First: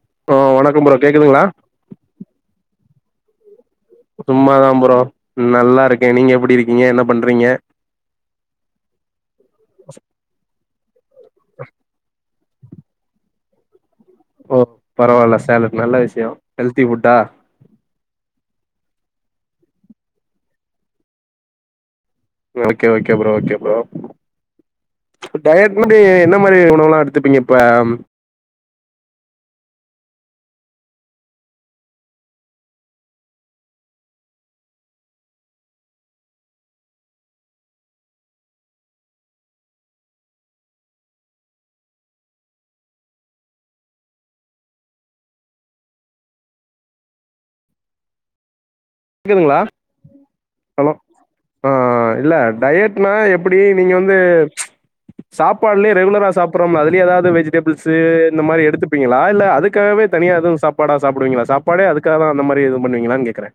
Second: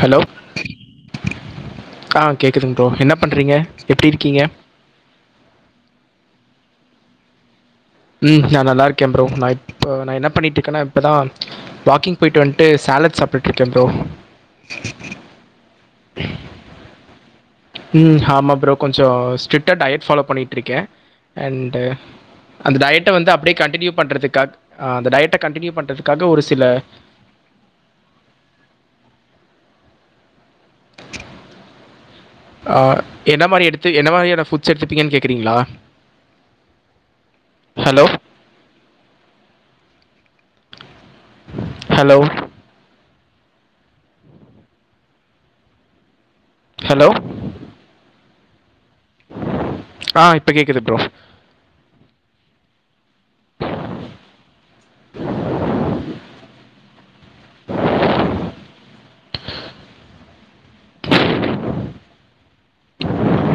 Hello ஆ வணக்கம் bro கேக்குதுங்களா அ கேக்குதுங்க ப்ரோ என்ன பண்றீங்க சும்மாதா ப்ரோ நல்லா இருக்கே நீங்க எப்டி இருக்கீங்க என்ன பண்றீங்க ம் நான் நல்லா இருக்கே ப்ரோ நா இப்ப நா என்ன பண்ணிட்டு இருக்கேன்னா இப்பதா வாக்கிங் போயிட்டு வன்ட்டு சாலட் சாப்டிட்டு இருக்கே ப்ரோ ஓ பரவாயில்ல சாலட் நல்ல விஷயோ ஹெல்த்தி ஃபுட்டா ம் ஆமா ப்ரோ கொஞ்சோ ஸ்ட்ரிக்ட் டா டயட் ஃபாலோ பண்ணிட்டு இருக்கேன் அண்ட் அந்த ஓகே டயட்ட ஓகே வந்து ப்ரோ அப்டியே ஓகே ப்ரோ கன்டினியூ பண்றதுக்காக அந்த டயட்ட கண்டினியூ பண்றதுக்காக ஒரு சில இடியாப்பம் [unintelligible] [unintelligible] ஆஹ் என்ன மாரி எடுத்து என்ன மாரியான ஃபுட்ஸ் எடுத்துப்பீங்கன்னு கேக்குறீங்களா ஹலோ ஹலோ ஹலோ க்குதுங்களா ஆ இப்போ கேட்குது ஹலோ ப்ரோ ஆஹ் இல்ல டயட்னா எப்டி நீங்க வந்து சாப்பாட்லயே ரெகுலரா சாப்பட்றோம்ல அதுலயே ஏதாவது வெஜிடெபிள்ஸ் இந்த மாரி எடுத்து ப்பீங்களா இல்ல அதுக்காகவே தனியா எது சாப்பாடா சாப்டுவீங்களா சாப்பாடே அதுக்காக தா அந்த மாரி எது பண்ணுவீங்களான்னு கேக்குறே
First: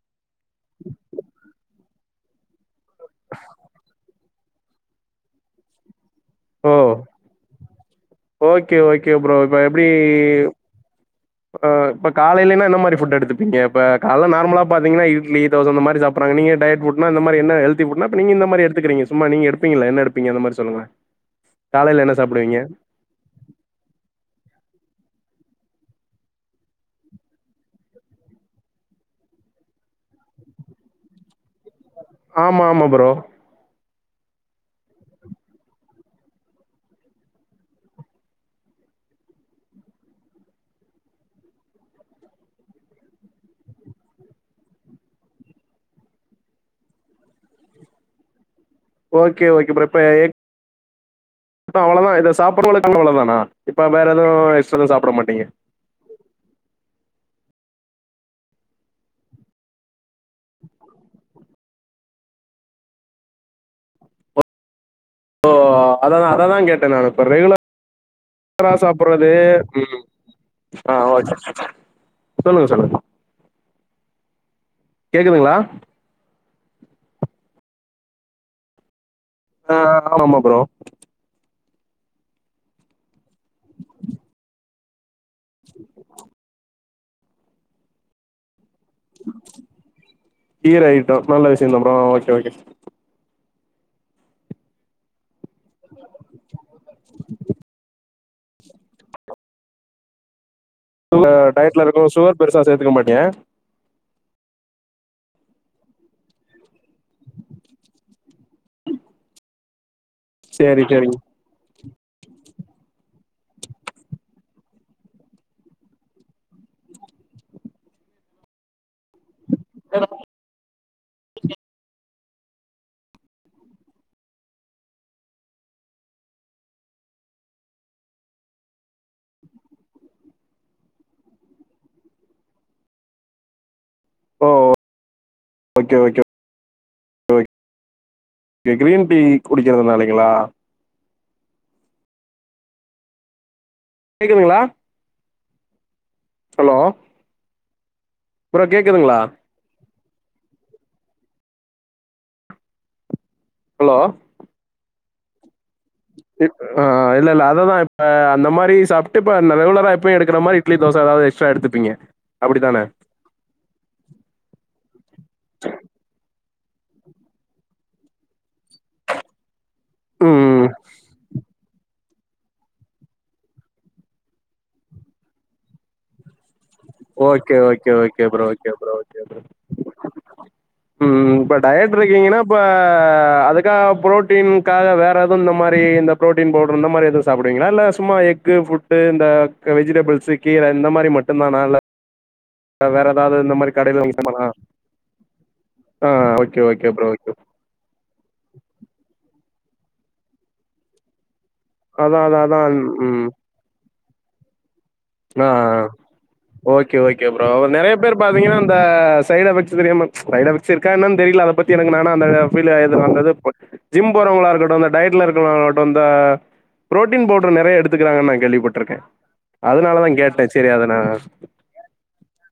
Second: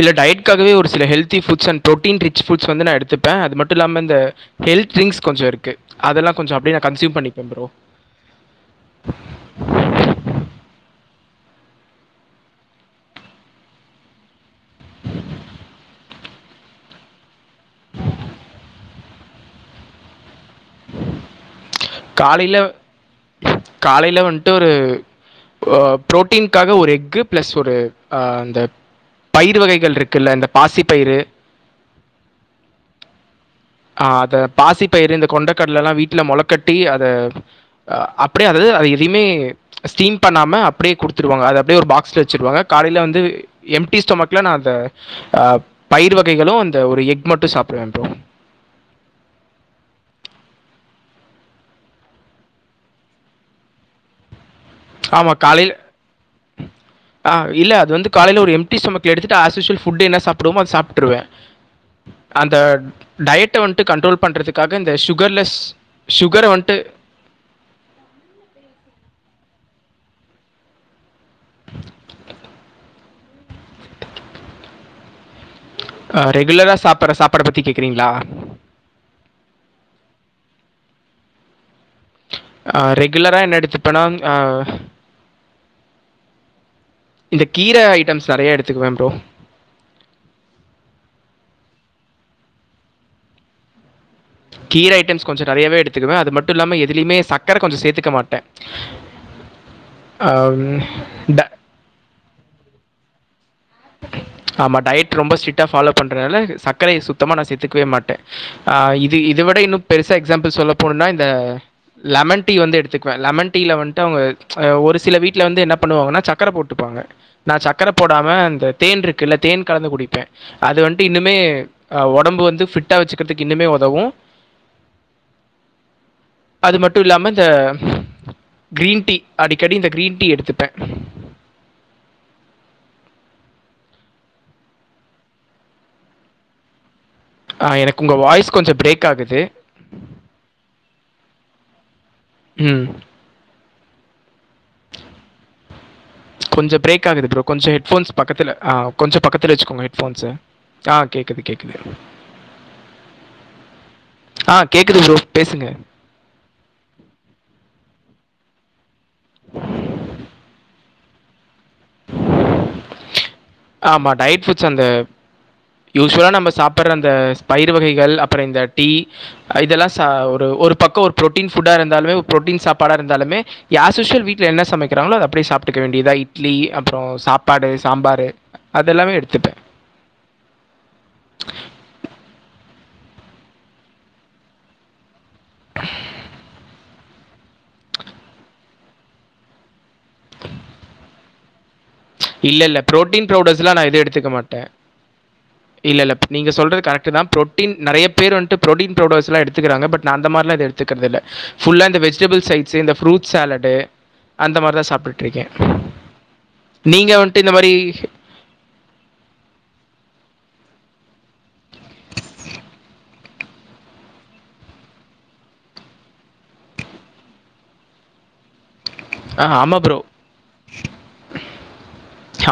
இல்ல டயட்காகவே ஒரு சில healthy foods and protein rich foods வந்து நா எடுத்துப்பே அது மட்டும் இல்லாம இந்த ஹெல்த் டிரிங்க்ஸ் கொஞ்ச இருக்கு அதெல்லா கொஞ்சம் ஓ அப்டியோ நா கன்ஸியூம் பண்ணிப்பே ப்ரோ ஓகே ஓகே ப்ரோ இப்ப எப்டி இப்ப காலைலேனா என்ன மாரி புட் எடுத்துப்பீங்க இப்ப கால்ல நார்மலா பாத்தீங்கன்னா இட்லி தோச அந் மாரி சாப்பிடறாங் நீங்க டயட் புட்னா இந்த மாரி என்ன ஹெல்த்தி புட்னா இப்ப நீங்க எந்த மாரி எடுதுக்கறீங்க சும்மா நீங்க எடுப்பீங்கள்ல என்ன எடுப்பீங்க அந்த மாரி சொல்லுங்களே காலையில காலையில வன்ட்டு ஒரு ஹோ புரோட்டீன்காக ஒரு எக்கு பிளஸ் ஒரு அஹ அந்த பயிரு வகைகள் இருக்குல்ல இந்த பாசி பயிறு ஆமா ஆமா ப்ரோ ஆஹ் அத பாசி பயிரு இந்த கொண்டைக்கடல எல்லா வீட்டுல மொளக்கட்டி அத அஹ அப்டியே அதது அது எதுயுமே ஸ்டீம் பண்ணாம அப்டியே குடுத்துருவாங்க அத அப்டியே ஒரு பாக்ஸ்ல வச்சிருவாங்க காலையில வந்து எம்டி ஸ்டொமக்ல நா அநத அஹ் பயிர் வகைகளும் அந்த ஒரு எக் மட்டும் சாப்பிடுவே ப்ரோ ஓகே ஓகே ப்ரோ இப்ப எக் ப்ப அவ்ளோதா இத சாப்புட்றளவுக் அவ்ளவுதானா இப்ப வேற எதுவு எக்ஸ்ட்ரா சாப்புட மாட்டீங்க ஹ [unintelligible] ஆஹ் இல்ல அது வந்து காலைல ஒரு எம்டி சொமக்கல எடுத்துட்டு ஆஸ்யூசுவல் ஃபுட்டு என்ன சாப்டுவமோ அத சாப்ட்டுருவே அந்த டயட்ட வன்ட்டு கண்ட்ரோல் பண்றதுக்காக் ஓ அததா அததா கேட்டே நானு இப்ப ரெகுலர் றா சாப்பற்றது ஆஹ் ஓகே சொல்லுங்க சொல்லுங்க கேக்குதுங்ளா அ ரெகுலரா சாப்பிட்ற சாப்பாடு பத்தி கேக்குறீங்ளா ஆஹ் ஆமாமா ப்ரோ அஹ் ரெகுலரா என்ன எடுத்துப்பனா அஹ் இந்த கீர ஐட்டம்ஸ் நெறய எடுத் கீர ஐட்டோ நல்ல விஷயந்தா ப்ரோ ஆஹ் ஓகே ஓகே கீர ஐட்டம்ஸ் கொஞ்சோ நெறயாவே எடுத்துக்குவே அது மட்டுமில்லாம எதுலயுமே சக்கர கொஞ்சம் சேத்துக்க மாட்டே ஹம் ஆஹ் டயட்ல இருக்கோ சுகர் பெருசா சேத்துக்க மாட்டீங்க ஆமா டயட் ரொம்ப ஸ்ட்ரிட்டா ஃபாலோ பண்றனால சக்கரய சுத்தமா நா சேத்துக்கவே மாட்டே ஆஹ் இது இத விட இன்னு பெருசா எக்ஸாம்பிள் சொல்ல சரி, போனோனா சரிங்க. இந்த லெமன் டீ வந்து எடுத்துக்குவே லெமன் டீல வந்ட்டு அவ்ங்க ஒரு சில வீட்டுல வந்து என்ன பண்ணுவாங்கன்னா சக்கர போட்டு வாங்க நா சக்கர போடாம அந்த தேன் இருக்குல்ல தேன் கலந்து குடிப்பே அது வன் ட்டு இன்னுமே ஆஹ் ஒடம்பு வந்து ஃபிட்டா வச்சுக்கறதுக்கு இன்னுமே ஒதவு அது மட்டு இல்லாம இந்த க்ரீன் டீ அடிக்கடி இந்த க்ரீன் டீ எடுத்துப்பே ஓஓ ஓகே ஓகே ஓக் ஆ, எனக்கு உங்கள் வாய்ஸ் கே கொஞ்சம் பிரேக் க்ரீன் டீ ஆகுது குடிக்கறது நாளைங்ளா ம் கேக்குதுங்களா ஹலோ கொஞ்ச பிரேக் ஆகுது ப்ரோ கொஞ்ச ஹெட்ஃபோன்ஸ் பக்கத்தில ப்ரோ கொஞ்ச கேக்குதுங்களா பக்கத்தில வச்சுக்கோங்க ஃபோன்ஸ ஆ கேக்குது கேக்குது ஆ கேக்குது ப்ரோ பேசுங்க இப் ஆ இல்லல்ல அததா இப்ப அந்த மாறி சாப்டு இப்ப ரெகுலரா எப்பயு எடுக்கிற மாறி இப் தோச எதாது எக்ஸ்ட்ரா எடுத் ஆமா டயட் ஃபுட்ஸ் அந்த யூஸ்வலா நம்ம சாப் ப்பற அந்த பயிர் வகைகள் அப்ற இந்த டீ இதெல்லா சா ஒரு ம் ஒரு‌பக்க ஒரு ப்ரோட்டீன் ஃபுட்டா இருந்தாலு ப்ரோட்டீன் சாப்பாடா இருந்தாலுமே யாஷ்யூஸ்வல் வீட்ல என்ன சமைக்கறாங்களோ அத அப்டியே சாப்டுக்க வேண்டீதா இட்லி அப்றோ ஓகே சாப்பாடு okay okay sambar bro okay bro அதெல்லாமே ஓகே ப்ரோ எடுத்துப்பே ம் இப்ப டயட் இருக்கீங்கன்னா இப்ப அதுக்காக ப்ரோட்டீன்காக வேற எதுவு இந்த மாறி இந்த ப்ரோட்டீன் பவுடர் இந்த மாறி எது சாப் ங்களா இல்ல சும்மா எக்கு ஃபுட்டு இந்த க வெஜிடபிள்ஸ் கீர இந்த மாறி மட்டுந்தானா இல்ல இல்ல வேற ப்ரோட்டீன் ஏதாவது இந்த பவுடர்ஸ்லா மாரி நா எது கடையில வாங்கி எடுத்துக்க சாப்டலாமா மாட்டே இல்ல ஆ இல்ல நீங்க ஓகே சொல்றது ஓகே ப்ரோ கரெக்ட் தா ஓகே ப்ரோட்டீன் நெறய பேர் வன்ட்டு ப்ரோட்டீன் பவுடர்ஸ்லா எடுத் துக்கறாங்க பட் நா அந்த மாறிலா எது எடுத்துக்கறதில்ல ஃபுல்லா இந்த அதா அதா வெஜிடபிள் அதா சைட்ஸ்ஸு இந்த ம் ஃப்ரூட் சாலட்டு அந்த மாறி தா சாப்ட்டிருக்கே ஓக்கே ஓக்கே ப்ரோ நெறய பேர் பாத்திங்கன்னா அந்த சைட் எஃபெக்ட்ஸ் தெரியாம சைட் எஃபெக்ட்ஸ் இருக்கா என்னனு தெரியல அதப் எனக்கு நானா அந்த ஃபீல் இது அந்தது ஜிம் போறவங்களா இருக்கட்டு இந்த டயட்ல இருக்குங்களா இருக்கட்டு அந்த ப்ரோடீன் பவுடர் நெறய எடுத்துக்கறாங்கன்னு நா கேள்விபட்ருக்கே ஆ ஆமாம் ப்ரோ அதனாலதா கேட்டே சரி அத நா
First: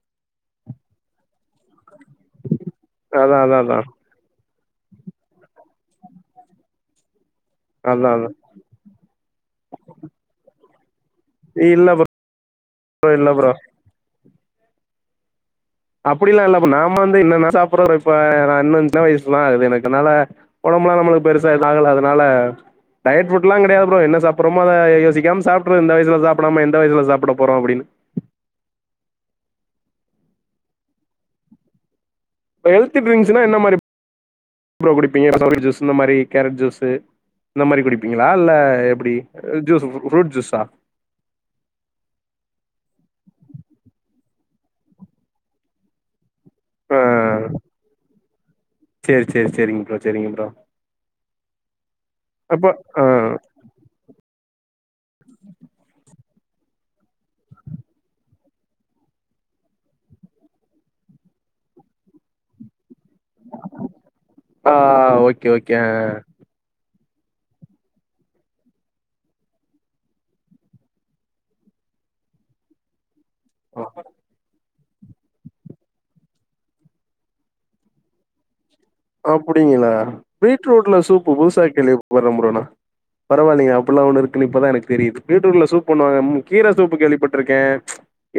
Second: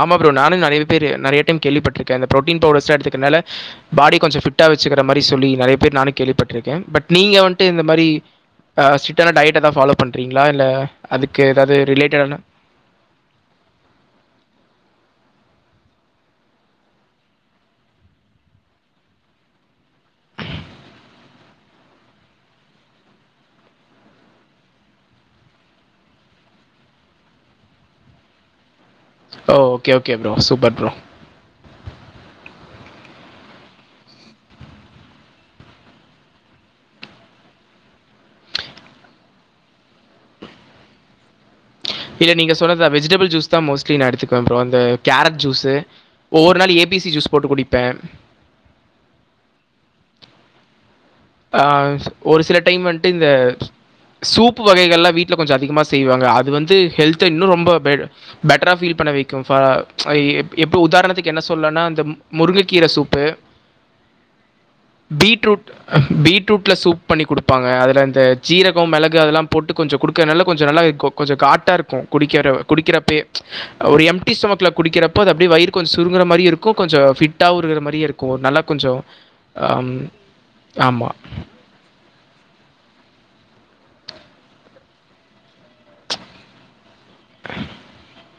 ஆமா ப்ரோ நானு நெறய பேரு நெறய டைம் கேள்விபட்ருக்கே இந்த ப்ரோட்டீன் பவ்டர்ஸ்லா அதா எடுத்துக்கறனால அதா அதா பாடி கொஞ்ச ஃபிட் ட்டா வச்சுக்கற மாறி சொல்லி நெறய பேர் நானு கேள்விபட்ருக்கே பட் நீங்க வந் டு இந்த மாறி அதா அதா ஆ ஸ்டிரிட் ஆன டயட்டதா ஃபாலோ பண்றீங்ளா இல்ல இல்ல ப இல்ல ப்ரோ அப்படிலா இல்ல ப்ரோ நாம வந்து என்னன்ன சாப்பிடுற இப்ப நான் சின்ன வயசு தா ஆகுது எனக்கு அதனால உட டம்பலா நம்ளுக்கு பெருசா எது ஆகல அதனால டயட் ஃபுட்லா கெடயாது ப்ரோ என்ன சாப்பட்றமோ அத யோசிக்காம சாப்டறது இந்த வயசுல சாப்டாம எந்த வயசுல சாப்பட போறோ அப்படின்னு ஓ okay okay bro super bro health ட்ரிங்க்ஸ்னா என்ன மாறி ப்ரோ குடிப்பீங்க [unintelligible] ஜூஸ் இந்த மாரி கேரட் ஜூஸூ இந்த மாறி குடிப்பீங்களா இல்ல எப்டி ஜூஸ் ஃப்ரூட் ஜூஸா ஹ்ம் இல்ல நீங்க சொன்ன தா வெஜிடபிள் ஜூஸ்தா மோஸ்ட்லி நா எடுத்துக்குவ ப்ரோ இந்த கேரட் ஜூஸ்சு ஒவ்வொரு நாள் ஆ ஏபிசி ஜூஸ் போட்டு குடிப்ப சேரி சேரி சேரிங் ப்ரோ சேரிங்க ப்ரோ ஆ ஒரு சில அப்ப டைம் ஆ வந்ட்டு இந்த சூப் ப்பு வகைகள்லா வீட்ல கொஞ்ச அதிகமாக செய்வாங்க அது வந்து ஹெல்த இன்னு ரொம்ப பெட் பெட்டரா பீல் பண்ண வைக்கு பா அ எப் எப்பு உதாரணத்துக்கு என்ன சொல்லனா இந்த மு முருங்கக்கீர சூப் ப்பு ஆ ஓகே பீட்ரூட் ஓகே பீட்ரூட்ல சூப் பண்ணி குடுப்பாங்க அதல இந்த ஜீரகம் மிளகு அதெல்லா போட்டு கொஞ்ச குடுக்கறனால கொஞ்ச நல்லா கொஞ்ச காட்டாருக்கு குடிக்கிற குடிக்கிறப்பியே ஒரு எம் டி ஸ்டொமக்ள குடிக்கிறப்போ அது அப்டி வயிறு கொஞ்ச சுருங்கற மாரி இருக்கு கொஞ்ச ஃபிட்டாவு இருகுற மாரியே இருக்கு நல்லா கொஞ்சம் அப்டிங்களா அம் பீட்ரூட்ல ஆமா. சூப்பு புதுசா கேள்வி பட்ர ப்ரோ நா பரவால்லையே அப்புல்லா ஒன்னு இருக்குனு இப்பதா எனக்கு தெரிது பீட்டூட்ல சூப் பண்ணுவாங்க கீர சூப் ப்பு கேள்விப்பட்ருக்கே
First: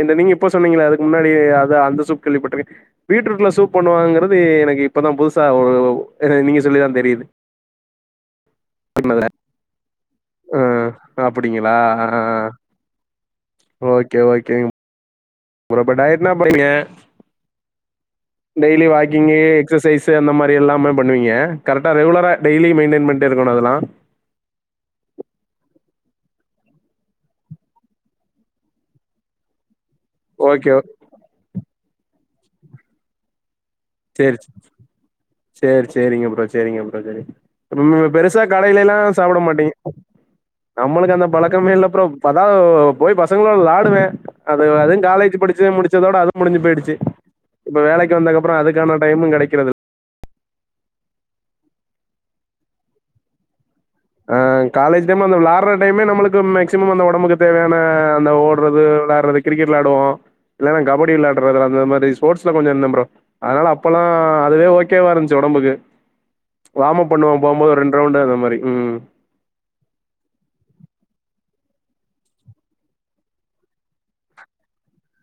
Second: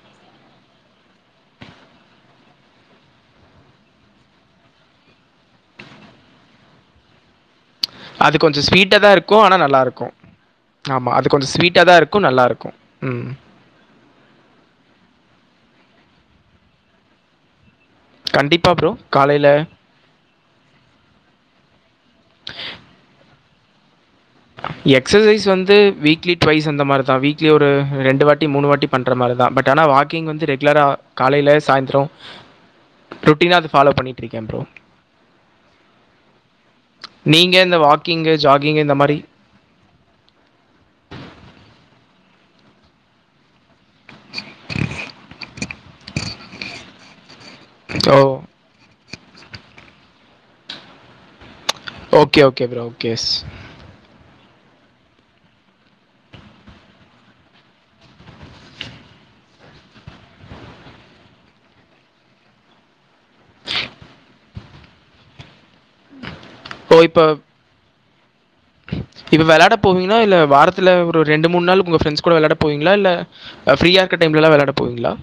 எந்த நீங்க இப்போ சொன்னீங்கள அதுக்கு முன்னாடி அத அந்த சூப் கேள்விப்பட்ருக்க பீட்ரூட்ல சூப் பண்ணுவாங்கறது எனக்கு இப்பதா புதுஸ் சா ஒரு அ நீங்க சொல்லிதா தெரிது அது கொஞ்ச ஸ்வீட்டாதா இருக்கு ஆனா நல்லாருக்கு ஆ ஆமா அது கொஞ்ச அப்டிங்களா ஸ்வீட்டாதா ஆ இருக்கு ஆ நல்லாருக்கு ம் ஓகே ஓகேங்க ப்ரோ ப்ப டயட்னா பண்ணங்க கண்டிப்பாக டெய்லி ப்ரோ வாக்கிங்கு காலையில் எக்சசைஸ்சு அந்த மாரி எல்லாமே பண்ணுவீங்க கரட்டா ரெகுலரா டெய்லி மெயின்டன் பண்டே க்குனு அதுலா ஆஹ் எக்ஸசைஸ் வந்து வீக்லி டுவைஸ் அந்த மாரிதா வீக்லி ஒரு ரெண்டு வாட்டி மூணு வாட்டி பண்ற மாரிதா பட் ஆனா வா கிங் வந்து ஓகே ரெகுலரா காலைல சாயந்த்ர ரொட்டீனா அது ஃபாலோ சேரி பண்ணிட்ருக்க ப்ரோ சேரி சேரிங்க ப்ரோ சேரிங்க ப்ரோ சேரி நீங்கள் இந்த ம் பெருசா கடைலலா சாப்ட மாட்டி ஹ்ம் நம்மளுக்கு அந்த பழக்கமே இல்ல ப்ரோ பதாவ் போய் பசங்களோட் விளாடுவ அது அதும் காலேஜ் படி படிச்சி முடிச்சதோட அது முடிஞ்சு போயிடுச்சு இப்ப வேலைக்கு ஓ வந்தக்கப்ற அதுக்கான டைமு கெடைக்கிறது okay okay bro okay yes ஆ காலேஜ் டைம் அந்த விளையாற டைமே நம்மளுக்கு மேக்சிமம் அந்த ஒடம்புக்கு தேவையான அந்த ஓடறது விளையாற ட்றது கிரிக்கெட் வெளாடுவோ இல்லனா கபடி விளையாடறது அந்த மாதிரி ஸ்போர்ட்ஸ்ல கொஞ்ச இந்த ப்ரோ அதனால அப்பலா அதுவே ஓகே வா இருஞ்சு ஒடம்பு ஒடம்புக்கு உம் வாம்அப் பண்ணுவோ போம்போது ரெண் ரவுண்டு அந்த மாரி ம் இப்ப வெளாட போவீங்ளா இல்ல வாரத்துல ஒரு ரெண்டு மூணு நாளு உங்க ஃப்ரண்ஸ் கூட வெளாட போவீங்ளா இல்ல ஃப்ரியா இருக்க டைம்ல வெளாட போவீங்ளா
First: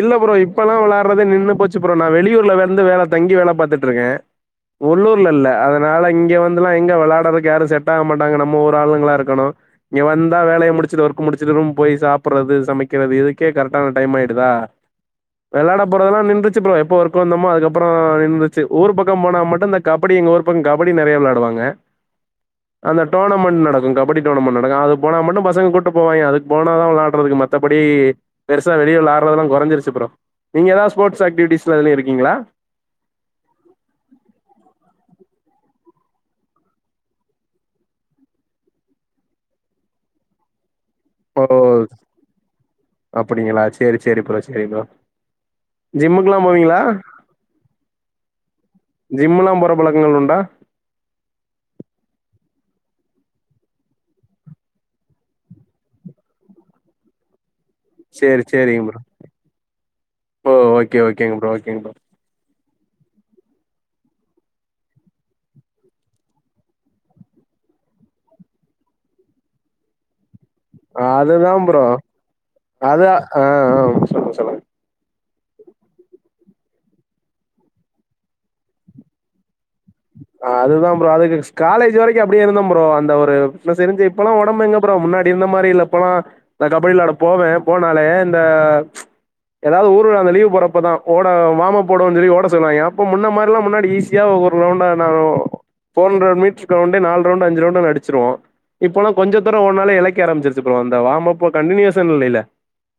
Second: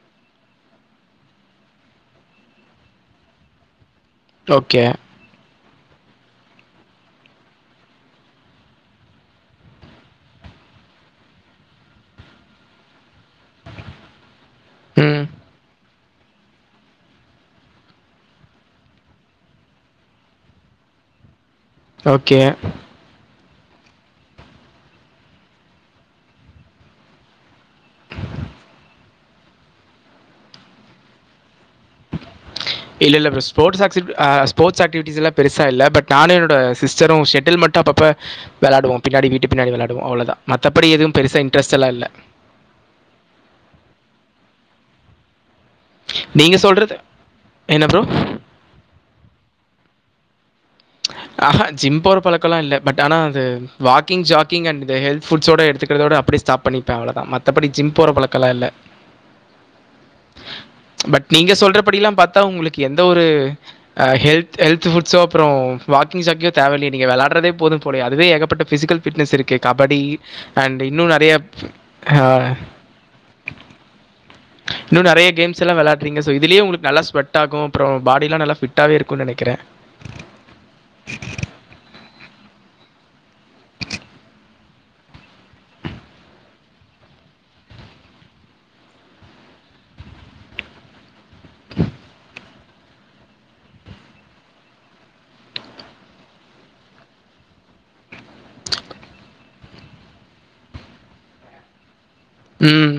இல்ல ப்ரோ இப்பலா வெளாறதே நின்னு போச்சு ப்ரோ நா வெளியூர்ல வெந்து வேல தங்கி வேல பாத்துட்டு ட்ருக்க ஓகே உள்ளூர்ல இல்ல அத னால இங்க வந்துலா எங்க வெளாடறக்கு யாரும் செட்டாக மாட்டாங்க நம்ம ஒரு ஆளுங்களாருக்கணு இங்க வந்தா வேலைய மு ச்சுது ஒர்க் முடிச்சது ரூம் போய் சாப்பறது சமைக்கிறது இதுக்கே கரட்டான டைம் ஆய் தா ம் வெளாட போறதல்லா நின்றுச்சு ப்ரோ எப்ப ஒர்க வந்தமோ அதுக்கப்பற நின்றுச்சு ஊர் பக்கம் போனா மட்டு இந்த கபடி எங்க ஊர் பக்க கபடி டி நெறைய விளாடுவாங்க ஓகே மன் நடக்கும் கபடி டோர்னமண் நடக்கு அது போனா மட்டு பசங்க கூட்டு போவாய்ங்க அதுக் போனாதா வெளாடறதுக்கு மத்தபடி பெருசா வெளிய விளாட்றதலா குறைஞ்ச்சுருசு ப்ரோ நீங்கெதாவது ஸ்போர்ட்ஸ் ஆக்டிவிட்டீஸ் இல்ல இல்ல ப்ரோ ஸ்போர்ட்ஸ் ஆக்சிஸ் அ ஸ்போட்ஸ் ஆக்டிவிடிஸ்லா பெருசா இல்ல பட் நானு என்னோட சிஸ்டரு ஷட்டில் மட்டு அப்பப்ப வெளாடுவோ பின்னாடி வீட்டு பின்னாடி வெளாடுவோ அவ்ளோ தா மத்த ஓ அப்டிங்களா செரி செரி ப்ரோ செரி ப்ரோ ஜிம்முக்குல்லா நீங்க போவீங்களா சொல்றது என்ன ப்ரோ? ஜிம்ல்லா போற பழக்கங்கள் உண்டா ஆஹா ஜிம் போர பழக்கலா இல்ல பட் ஆனா அது வாக்கிங் ஜாகிங் அண்ட் இந்த ஹெல்த் ஃபுட்ஸோட எடுத்துக்கிறதோட அப்டி ஸ்டாப் பண்ணிப்பே அவ்ளோதா மத்தபடி ஜிம் போற சேரி பழக்கலா இல்ல சேரிங்க ப்ரோ ஓ ஓகே பட் ஓகேங்க ப்ரோ நீங்க ஓகேங்க ப்ரோ சொல்றபடிலா பாத்தா உங்களுக் எந்த ஒரு ஹெல்த் ஹெல்த் ஃபுட்ஸோ அப்றோ வாக்கிங் ஜாக்கியோ தேவல்லயே நீங்க வெள்ளாட்றதே போதும் போலயே அதுவே ஏகப்பட்ட ஃபிசிக்கல் ஃபிட்னஸ் இருக்கே கபடி அண்ட் இன்னு நறைய அதுதா ப்ரோ அ அது ஆ ஆ சொல்லுங்க சொல்லுங்க இன்னு நறைய கேம்ஸ்லா வெளையாட்றீங்கோ ஸோ இதுலயே உங்களுக்கு நல்லா ஸ்வெட் ஆகு அப்றோ பாடிலா நல்லா ஃபிட்டாவே இருக்குன்னு நெனைக்கிறே அ அதுதா ப்ரோ அதுக்கு காலேஜ் வரைக்கு அப்டியே இருந்தே ப்ரோ அந்த ஒரு இப்ப செரிஞ்சு இப்பல்லா ஒடம்பு எங்க ப்ரோ முன்னாடி இந்த மாரி இல்ல இப்பல்லா கபடியிவெலாட போவே போனாலே இந்த அ ஏதாது ஊரில அந்த லீவு போறப்பதா ஓட வாமப் போடுன்னு சொல்லி ஓட சொன்னாங் ய்யா அப்போ முன்ன மார்லா முன்னாடி ஈஸியா ஒரு ரவுண்டா நா ஒ ப்போரண்டர் மீட்ருக் க்ரௌண்டே நாலு ரவுண்டு அஞ்சு ரவுண்டானா அடிச்சிருவோ இப்போல்லா கொஞ்ஜோ தூரோ ஓட்னாலே எளைக்க ஆரம்பச்சிருச்சு ப்ரோ இந்த வாமப்பு கண்டினியூசன் இல்லைல்ல ம்.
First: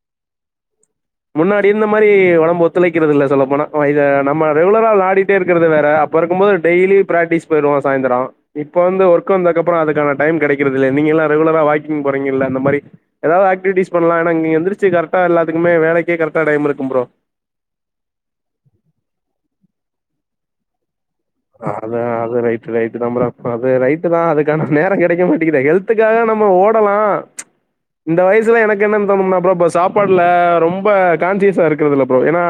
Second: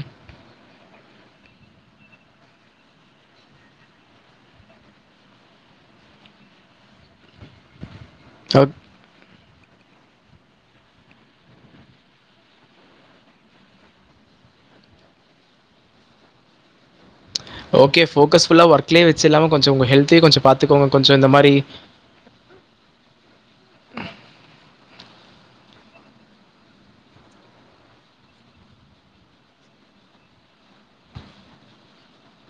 முன்னாடி இருந்த மாரி ஒடம்பு ஒத்துழைக்குறது இல்ல சொல்ல போனா இத நம்ம ரெகுலரா வெழாடிட்டே இருக்கறது வேற ப்ப இருக்கும்போது டெய்லி ப்ராக்டிஸ் போயிருவோ சாயந்தரொ ஓக் இப்ப வந்து ஒர்க் க்கு வந்த அப்றம் அதுக்கான டைம் கெடைக்கறதில்ல நீங்கலா ரெகுலரா வாக்கிங் போறீங்ல்ல அந்த மாரி எதாது ஆக்டிவிட்டீஸ் பண்லா ப்ப இங்க எந்திருச்சு கரெக்ட்டா எல்லத்துக்குமே வேலைக்கே கரெக்டா டைம் இருக்கும் ப்ரோ ஓகே ஃபோகஸ் ஃபுல்லா ஒர்க்லயே வச்சில்லாம கொஞ்ஜோ உங்க ஹல்த்தயு கொஞ்சொ பாத்துக்கோங் அது அது ரைட்டு ரைட்டுதா ப்ரோ இப்ப அது ரைட்டுதான் அதுக்கான நேரம் கெடைக்க மாட்டிக்குதே ஹெல்த்துக்காக நம்ம ஓடலாம் இந்த வயசுல எனக்கு என்னன்னு தோணும்னா ப்ரோ இப்ப சாப்பாட்ல ரொம்ப கான்சியஸா இருக்றதில்ல ப்ரோ ஏனா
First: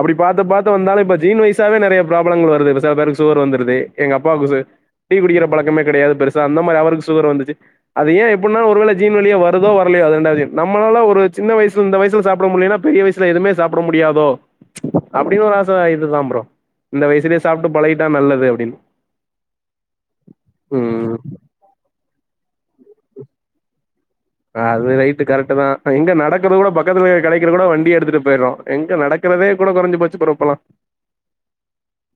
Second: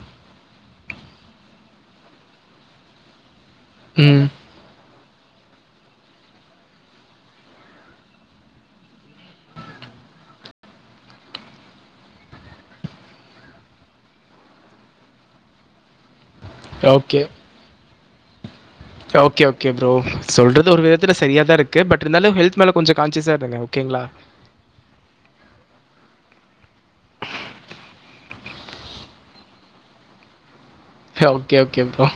அப்டி பாத்து பாத்து வந்தாலு இப்ப ஜீன் வயசாவே நெறைய ப்ராப்ளங்கள் வருது இதோ பாருங்க சுகறு வந்துருது எங்க ம். அப்பாவுக் சொ டீ குடிக்குற பழக்கமே கெடையது பெருசா அந்த மாரி அவருக்கு சுகர் வந்துச்சு அது ஏன் எப்பிட்னா ஒரு வேல ஜீன் வழியா வருதோ வர்லையோ ரெண்டாவது நம்மளால ஒரு சின்ன வய்ஸ்ல இந்த வய்ஸ்ல சாப்பிட முடியலனா பெரிய வய்ஸ்ல எதுமே சாப்ட முடியாதோ அப்டினு ஒரு ஆச தா இதுதா ப்ரோ ஓகே பழகிட்ட நல்லது அப்டின்னு ஓகே ஓகே ப்ரோ சொல்றது ஒரு விதத்துல ம் செரியத்தா இருக்கு பட் இருந்தாலு ஹெல்த் மேல கொஞ்ஜோ கான்சியஸா இருங்க ஓகேங்ளா அது ரைட்டு கரெக்ட்டு தா எங்க நடக்கறது கூட பக்கத்துல கடைக்கற கூட வண்டிய எடுத்துட்டு போய்ரோ எங்க நடக்க ருதே கூட கொறஞ்சு போச்சு இப்போலா ஓகே ஓகே ப்ரோ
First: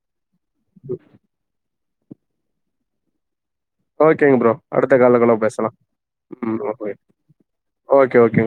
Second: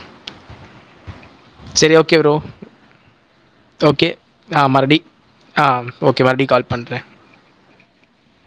எ ஓகே ப்ரோ ஓகே ஓகேங்க ப்ரோ அ அடுத்த மறுப்டி கால்ல கூட அ பேசலா ஓகே மறுப்டி ம் கால் பண்றேன் ஓகே ஓகே